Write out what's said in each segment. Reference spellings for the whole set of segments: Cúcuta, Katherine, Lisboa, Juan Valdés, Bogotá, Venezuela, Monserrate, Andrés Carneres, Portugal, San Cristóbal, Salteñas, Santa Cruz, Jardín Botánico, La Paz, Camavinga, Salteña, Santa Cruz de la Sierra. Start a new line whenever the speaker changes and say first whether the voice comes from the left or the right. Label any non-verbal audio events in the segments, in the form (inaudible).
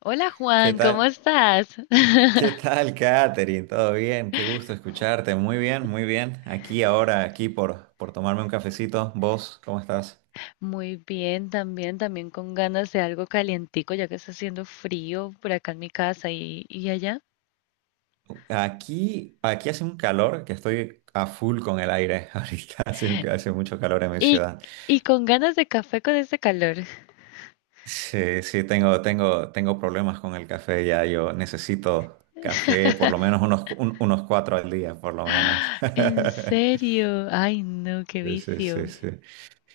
left: Hola
right: ¿Qué
left: Juan, ¿cómo
right: tal?
left: estás? (laughs)
right: ¿Qué tal, Katherine? ¿Todo bien? Qué gusto escucharte. Muy bien, muy bien. Aquí ahora, aquí por tomarme un cafecito. ¿Vos cómo estás?
left: Muy bien, también con ganas de algo calientico, ya que está haciendo frío por acá en mi casa y allá.
right: Aquí hace un calor que estoy a full con el aire. (laughs) Ahorita hace mucho calor en mi
left: Y,
right: ciudad.
left: con ganas de café con este calor. (laughs)
right: Sí, sí, tengo problemas con el café ya. Yo necesito café por lo menos unos cuatro al día, por lo menos.
left: En
right: (laughs)
left: serio, ay no, qué
right: Sí, sí, sí,
left: vicio.
right: sí.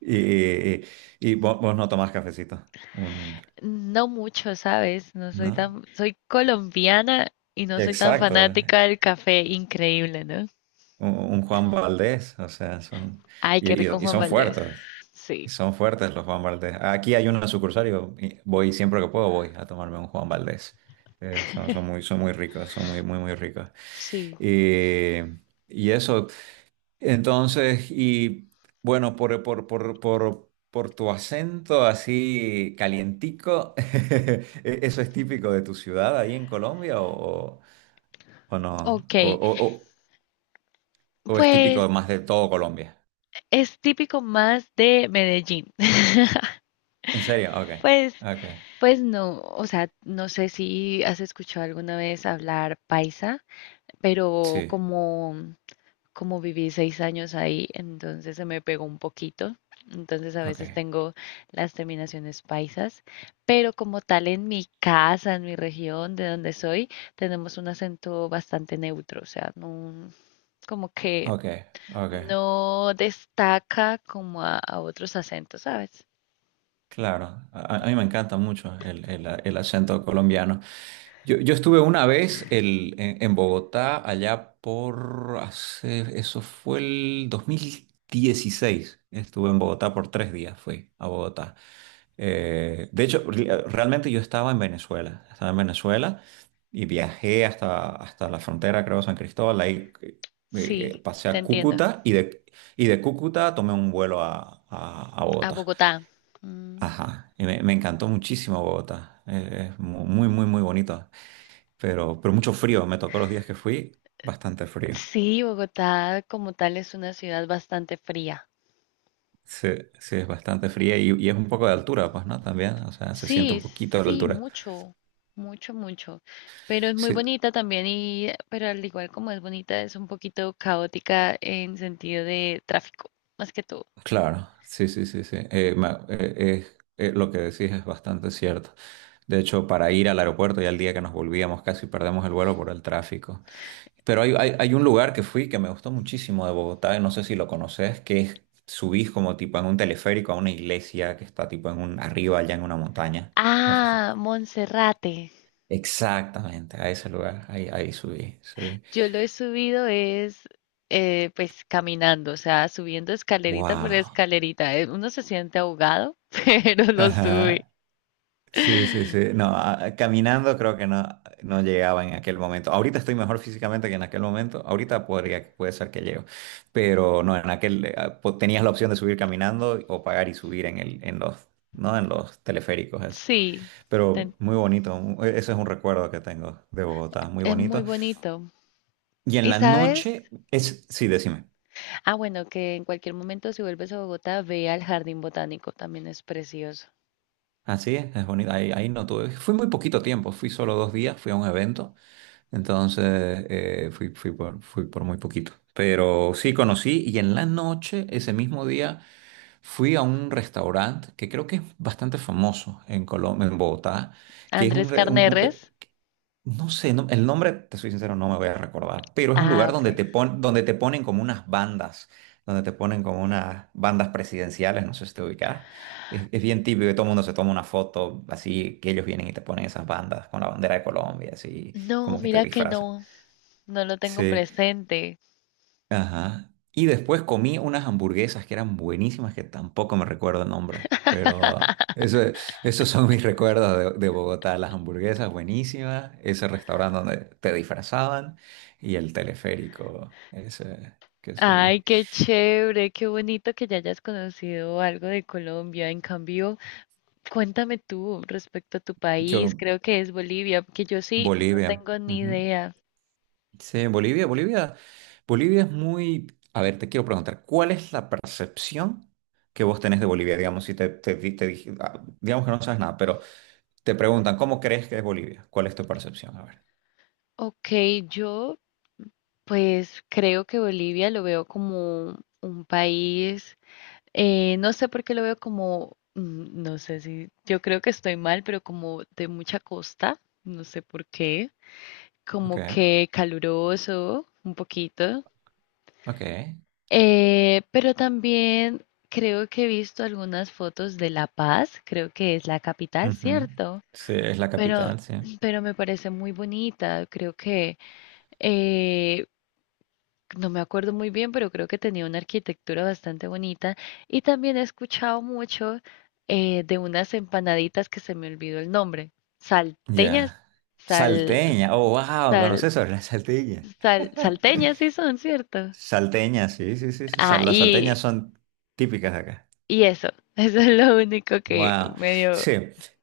right: Y, y, y- y vos no tomás cafecito. Un-
left: No mucho, ¿sabes? No soy
right: ¿No?
left: tan, soy colombiana y no soy tan
right: Exacto,
left: fanática del café, increíble, ¿no?
right: un Juan Valdés, o sea, son,
left: Ay,
right: y,
left: qué
right: y-
left: rico
right: y
left: Juan
right: son
left: Valdés.
right: fuertes,
left: Sí,
right: y son fuertes los Juan Valdés. Aquí hay una sucursal, y voy siempre que puedo, voy a tomarme un Juan Valdés. Son muy ricos, son muy, muy, muy ricos.
left: sí.
right: Y, y eso, entonces, y bueno, por tu acento así calientico. (laughs) ¿eso es típico de tu ciudad ahí en Colombia o- no?
left: Ok,
right: ¿O es
left: pues
right: típico más de todo Colombia?
left: es típico más de Medellín.
right: ¿En serio? Ok,
left: Pues,
right: ok.
left: pues no, o sea, no sé si has escuchado alguna vez hablar paisa, pero
right: Sí,
left: como viví 6 años ahí, entonces se me pegó un poquito. Entonces a
right: ok,
left: veces tengo las terminaciones paisas, pero como tal en mi casa, en mi región, de donde soy, tenemos un acento bastante neutro, o sea, no, como que
right: ok, ok.
left: no destaca como a otros acentos, ¿sabes?
right: Claro, a mí me encanta mucho el acento colombiano. Yo estuve una vez en Bogotá, allá por hace, eso fue el 2016. Estuve en Bogotá por 3 días, fui a Bogotá. De hecho, realmente yo estaba en Venezuela, y viajé hasta la frontera, creo, San Cristóbal. Ahí,
left: Sí,
right: pasé
left: te
right: a
left: entiendo.
right: Cúcuta y de Cúcuta tomé un vuelo a
left: A
right: Bogotá.
left: Bogotá. Mm.
right: Ajá, y me encantó muchísimo Bogotá. Es muy, muy, muy bonito. Pero mucho frío, me tocó los días que fui, bastante frío.
left: Sí, Bogotá como tal es una ciudad bastante fría.
right: Sí, sí, es bastante fría y es un poco de altura, pues, ¿no? También, o sea, se siente
left: Sí,
right: un poquito de la
left: sí,
right: altura.
left: mucho. Pero es muy
right: Sí,
left: bonita también y, pero al igual como es bonita, es un poquito caótica en sentido de tráfico, más que todo.
right: claro, sí, sí, sí, sí. Lo que decís es bastante cierto. De hecho, para ir al aeropuerto y al día que nos volvíamos casi perdemos el vuelo por el tráfico. Pero hay un lugar que fui que me gustó muchísimo de Bogotá, y no sé si lo conoces, que es, subís como tipo en un teleférico a una iglesia que está tipo arriba allá en una montaña. No sé si.
left: Ah, Monserrate.
right: Exactamente, a ese lugar, ahí subí, subí.
left: Yo lo he subido es, Pues caminando, o sea, subiendo escalerita por
right: Wow.
left: escalerita. Uno se siente ahogado, (laughs) pero lo sube.
right: Sí, sí, sí. No, caminando creo que no llegaba en aquel momento. Ahorita estoy mejor físicamente que en aquel momento. Ahorita podría, puede ser que llego. Pero no, en aquel ah, po- tenías la opción de subir caminando o pagar y subir en los, ¿no? En los teleféricos, eso.
left: Sí, te
right: Pero muy bonito. Ese es un recuerdo que tengo de Bogotá, muy
left: Es muy
right: bonito.
left: bonito.
right: Y en
left: Y
right: la
left: sabes,
right: noche es, sí, decime.
left: ah, bueno, que en cualquier momento si vuelves a Bogotá, ve al Jardín Botánico, también es precioso.
right: Así es bonito. Ahí no tuve. Fui muy poquito tiempo, fui solo 2 días, fui a un evento. Entonces fui, fui por muy poquito. Pero sí conocí y en la noche, ese mismo día, fui a un restaurante que creo que es bastante famoso en Colombia, en Bogotá, que es un,
left: Andrés
right: re- un-
left: Carneres.
right: no sé, el nombre, te soy sincero, no me voy a recordar, pero es un
left: Ah,
right: lugar donde
left: ok.
right: te pon- donde te ponen como unas bandas, donde te ponen como unas bandas presidenciales, no sé si te ubicas. Es bien típico que todo el mundo se toma una foto así, que ellos vienen y te ponen esas bandas con la bandera de Colombia, así
left: No,
right: como que te
left: mira que
right: disfrazan.
left: no, no lo tengo
right: Sí,
left: presente.
right: ajá. Y después comí unas hamburguesas que eran buenísimas, que tampoco me recuerdo el nombre, pero
left: (laughs)
right: esos son mis recuerdos de Bogotá, las hamburguesas buenísimas, ese restaurante donde te disfrazaban y el teleférico ese que
left: Ay,
right: subí.
left: qué chévere, qué bonito que ya hayas conocido algo de Colombia. En cambio, cuéntame tú respecto a tu país,
right: Yo,
left: creo que es Bolivia, porque yo sí no
right: Bolivia.
left: tengo ni
right: Ujú.
left: idea.
right: Sí, Bolivia, Bolivia. Bolivia es muy... A ver, te quiero preguntar, ¿cuál es la percepción que vos tenés de Bolivia? Digamos, si te, te, di- te dije- ah, digamos que no sabes nada, pero... Te preguntan, ¿cómo crees que es Bolivia? ¿Cuál es tu percepción? A ver.
left: Ok, yo pues creo que Bolivia lo veo como un país, no sé por qué lo veo como, mm, no sé si, yo creo que estoy mal, pero como de mucha costa, no sé por qué,
right: Ok,
left: como que caluroso un poquito,
right: ok.
left: pero también creo que he visto algunas fotos de La Paz, creo que es la capital,
right: Ujú.
left: ¿cierto?
right: Sí, es la
left: Pero,
right: capital, sí.
left: pero me parece muy bonita, creo que... eh, No me acuerdo muy bien, pero creo que tenía una arquitectura bastante bonita. Y también he escuchado mucho de unas empanaditas que se me olvidó el nombre. Salteñas,
right: Ya.
left: sal,
right: Salteña. Oh, wow,
left: sal,
right: ¿conoces sobre la salteña?
left: sal, Salteñas sí son, ¿cierto?
right: Salteña, sí, sí, sí, sí.
left: Ah,
right: Las salteñas son típicas de acá.
left: eso, (laughs) eso es lo único que
right: Wow.
left: medio...
right: Sí,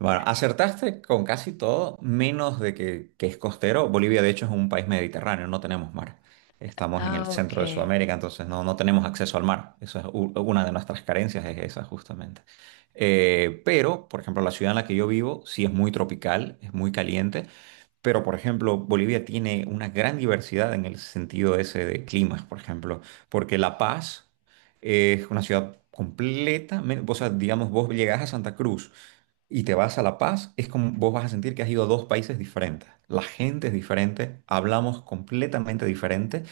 right: bueno, acertaste con casi todo, menos de que es costero. Bolivia, de hecho, es un país mediterráneo, no tenemos mar. Estamos en el
left: Ah,
right: centro de
left: ok.
right: Sudamérica, entonces no tenemos acceso al mar. Eso es una de nuestras carencias, es esa justamente. Pero, por ejemplo, la ciudad en la que yo vivo sí es muy tropical, es muy caliente. Pero, por ejemplo, Bolivia tiene una gran diversidad en el sentido ese de climas, por ejemplo, porque La Paz es una ciudad completamente, o sea, digamos, vos llegás a Santa Cruz y te vas a La Paz, es como vos vas a sentir que has ido a dos países diferentes. La gente es diferente, hablamos completamente diferente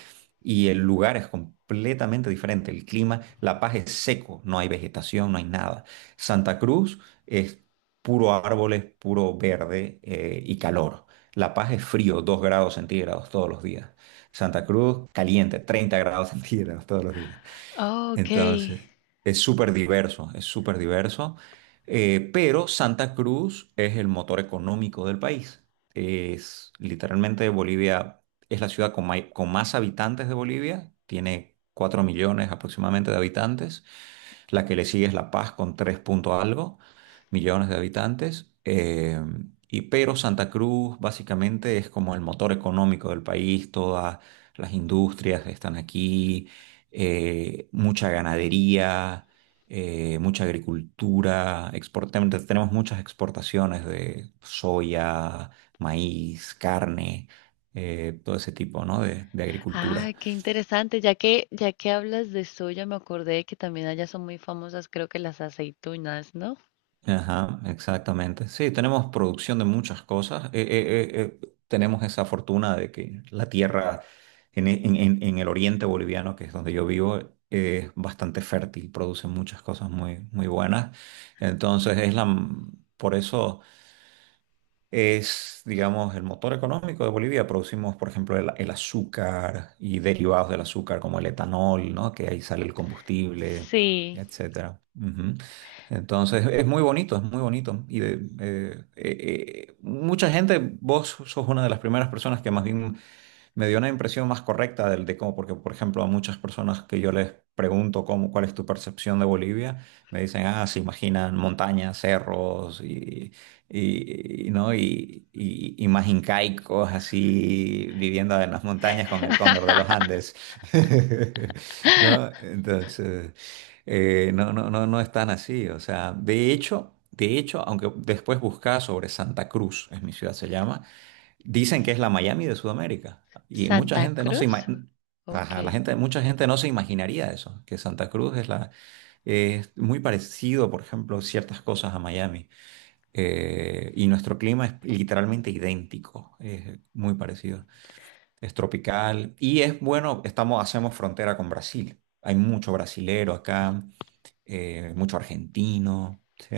right: y el lugar es completamente diferente. El clima, La Paz es seco, no hay vegetación, no hay nada. Santa Cruz es puro árboles, puro verde y calor. La Paz es frío, 2 grados centígrados todos los días. Santa Cruz caliente, 30 grados (laughs) centígrados todos los días.
left: Oh, ok.
right: Entonces, es súper diverso, pero Santa Cruz es el motor económico del país. Es literalmente Bolivia, es la ciudad con más habitantes de Bolivia, tiene 4 millones aproximadamente de habitantes. La que le sigue es La Paz con 3 punto algo millones de habitantes. Pero Santa Cruz básicamente es como el motor económico del país, todas las industrias están aquí, mucha ganadería, mucha agricultura, exportamos, tenemos muchas exportaciones de soya, maíz, carne, todo ese tipo, ¿no? de
left: Ah,
right: agricultura.
left: qué interesante. Ya que hablas de soya, me acordé que también allá son muy famosas, creo que las aceitunas, ¿no?
right: Ajá, exactamente. Sí, tenemos producción de muchas cosas. Tenemos esa fortuna de que la tierra en, e- en- en el oriente boliviano, que es donde yo vivo, es bastante fértil, produce muchas cosas muy, muy buenas. Entonces, por eso es, digamos, el motor económico de Bolivia. Producimos, por ejemplo, el azúcar y derivados del azúcar como el etanol, ¿no? Que ahí sale el combustible,
left: Sí.
right: etcétera. Ujú. Entonces, es muy bonito, es muy bonito. Mucha gente, vos sos una de las primeras personas que más bien me dio una impresión más correcta del, de cómo, porque por ejemplo a muchas personas que yo les pregunto cómo, cuál es tu percepción de Bolivia, me dicen, ah, se imaginan montañas, cerros y, ¿no?, y más incaicos así viviendo en las montañas con el cóndor de los
left: (laughs)
right: Andes. (laughs) ¿No? Entonces, no, no, no, no es tan así, o sea, de hecho... De hecho, aunque después buscaba sobre Santa Cruz, es mi ciudad se llama, dicen que es la Miami de Sudamérica y mucha
left: Santa
right: gente no se ima-.
left: Cruz,
right: Ajá,
left: ok.
right: mucha gente no se imaginaría eso, que Santa Cruz es muy parecido, por ejemplo, ciertas cosas a Miami. Y nuestro clima es literalmente idéntico, es muy parecido, es tropical y es bueno, estamos hacemos frontera con Brasil, hay mucho brasilero acá, mucho argentino, ¿sí?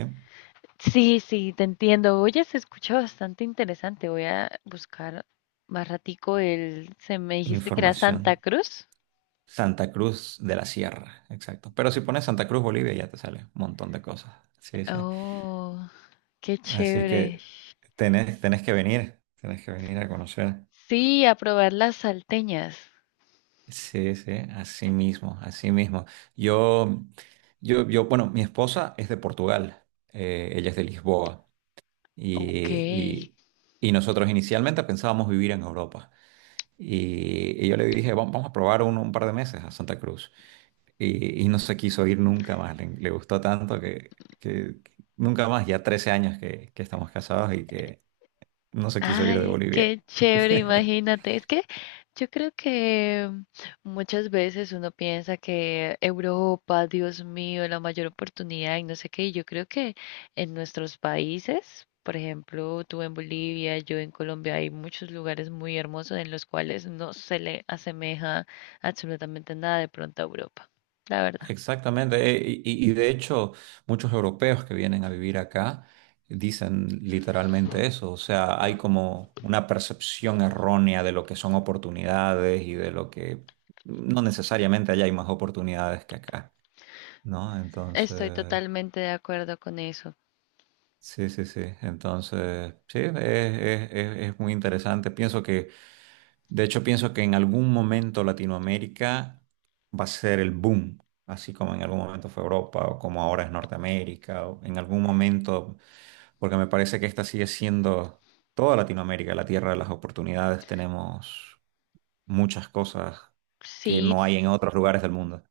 left: Sí, sí, te entiendo. Oye, se escucha bastante interesante. Voy a buscar más ratico el... Se me dijiste que era Santa
right: Información.
left: Cruz.
right: Santa Cruz de la Sierra, exacto. Pero si pones Santa Cruz, Bolivia, ya te sale un montón de cosas. Sí, sí.
left: Oh, qué
right: Así
left: chévere.
right: que tenés que venir a conocer.
left: Sí, a probar las salteñas.
right: Sí, sí, así mismo, así mismo. Yo, bueno, mi esposa es de Portugal, ella es de Lisboa y,
left: Ok.
right: y- y nosotros inicialmente pensábamos vivir en Europa. Y yo le dije, "Vamos a probar un par de meses a Santa Cruz". Y no se quiso ir nunca más, le gustó tanto que nunca más, ya 13 años que estamos casados y que no se quiso ir de
left: Ay,
right: Bolivia.
left: qué chévere,
right: (laughs)
left: imagínate. Es que yo creo que muchas veces uno piensa que Europa, Dios mío, la mayor oportunidad y no sé qué. Y yo creo que en nuestros países, por ejemplo, tú en Bolivia, yo en Colombia, hay muchos lugares muy hermosos en los cuales no se le asemeja absolutamente nada de pronto a Europa. La verdad.
right: Exactamente, y de hecho muchos europeos que vienen a vivir acá dicen literalmente eso, o sea, hay como una percepción errónea de lo que son oportunidades y de lo que no necesariamente allá hay más oportunidades que acá, ¿no?
left: Estoy
right: Entonces...
left: totalmente de acuerdo con eso.
right: Sí, sí, sí. Entonces, sí, es muy interesante. Pienso que, de hecho, pienso que en algún momento Latinoamérica va a ser el boom, así como en algún momento fue Europa o como ahora es Norteamérica, o en algún momento, porque me parece que esta sigue siendo toda Latinoamérica, la tierra de las oportunidades. Tenemos muchas cosas que
left: Sí,
right: no hay en otros lugares del mundo.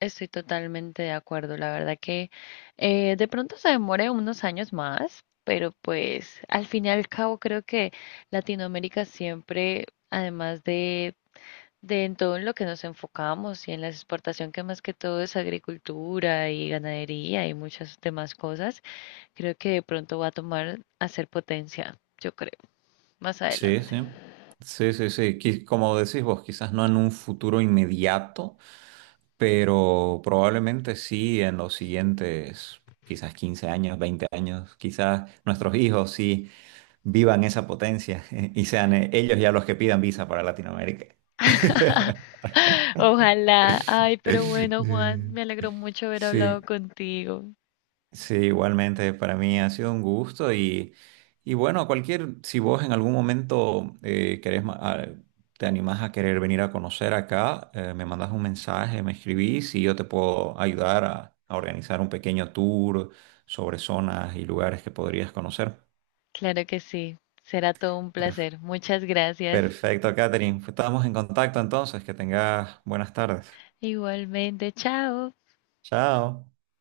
left: estoy totalmente de acuerdo, la verdad que de pronto se demore unos años más, pero pues al fin y al cabo creo que Latinoamérica siempre, además de en todo en lo que nos enfocamos y en la exportación que más que todo es agricultura y ganadería y muchas demás cosas, creo que de pronto va a tomar a ser potencia, yo creo, más adelante.
right: Sí, sí.
left: (laughs)
right: Sí, sí, sí. Como decís vos, quizás no en un futuro inmediato pero probablemente sí en los siguientes quizás 15 años, 20 años, quizás nuestros hijos sí vivan esa potencia (laughs) y sean ellos ya los que pidan visa para Latinoamérica. (laughs)
left: Ojalá, ay, pero bueno, Juan, me alegró mucho haber hablado
right: Sí.
left: contigo.
right: Sí, igualmente para mí ha sido un gusto y bueno, cualquier, si vos en algún momento querés, ma- a- te animás a querer venir a conocer acá, me mandas un mensaje, me escribís y yo te puedo ayudar a organizar un pequeño tour sobre zonas y lugares que podrías conocer.
left: Claro que sí, será todo un
right: Per-
left: placer. Muchas gracias.
right: Perfecto, Catherine. Estamos en contacto entonces, que tengas buenas tardes.
left: Igualmente, chao.
right: Chao.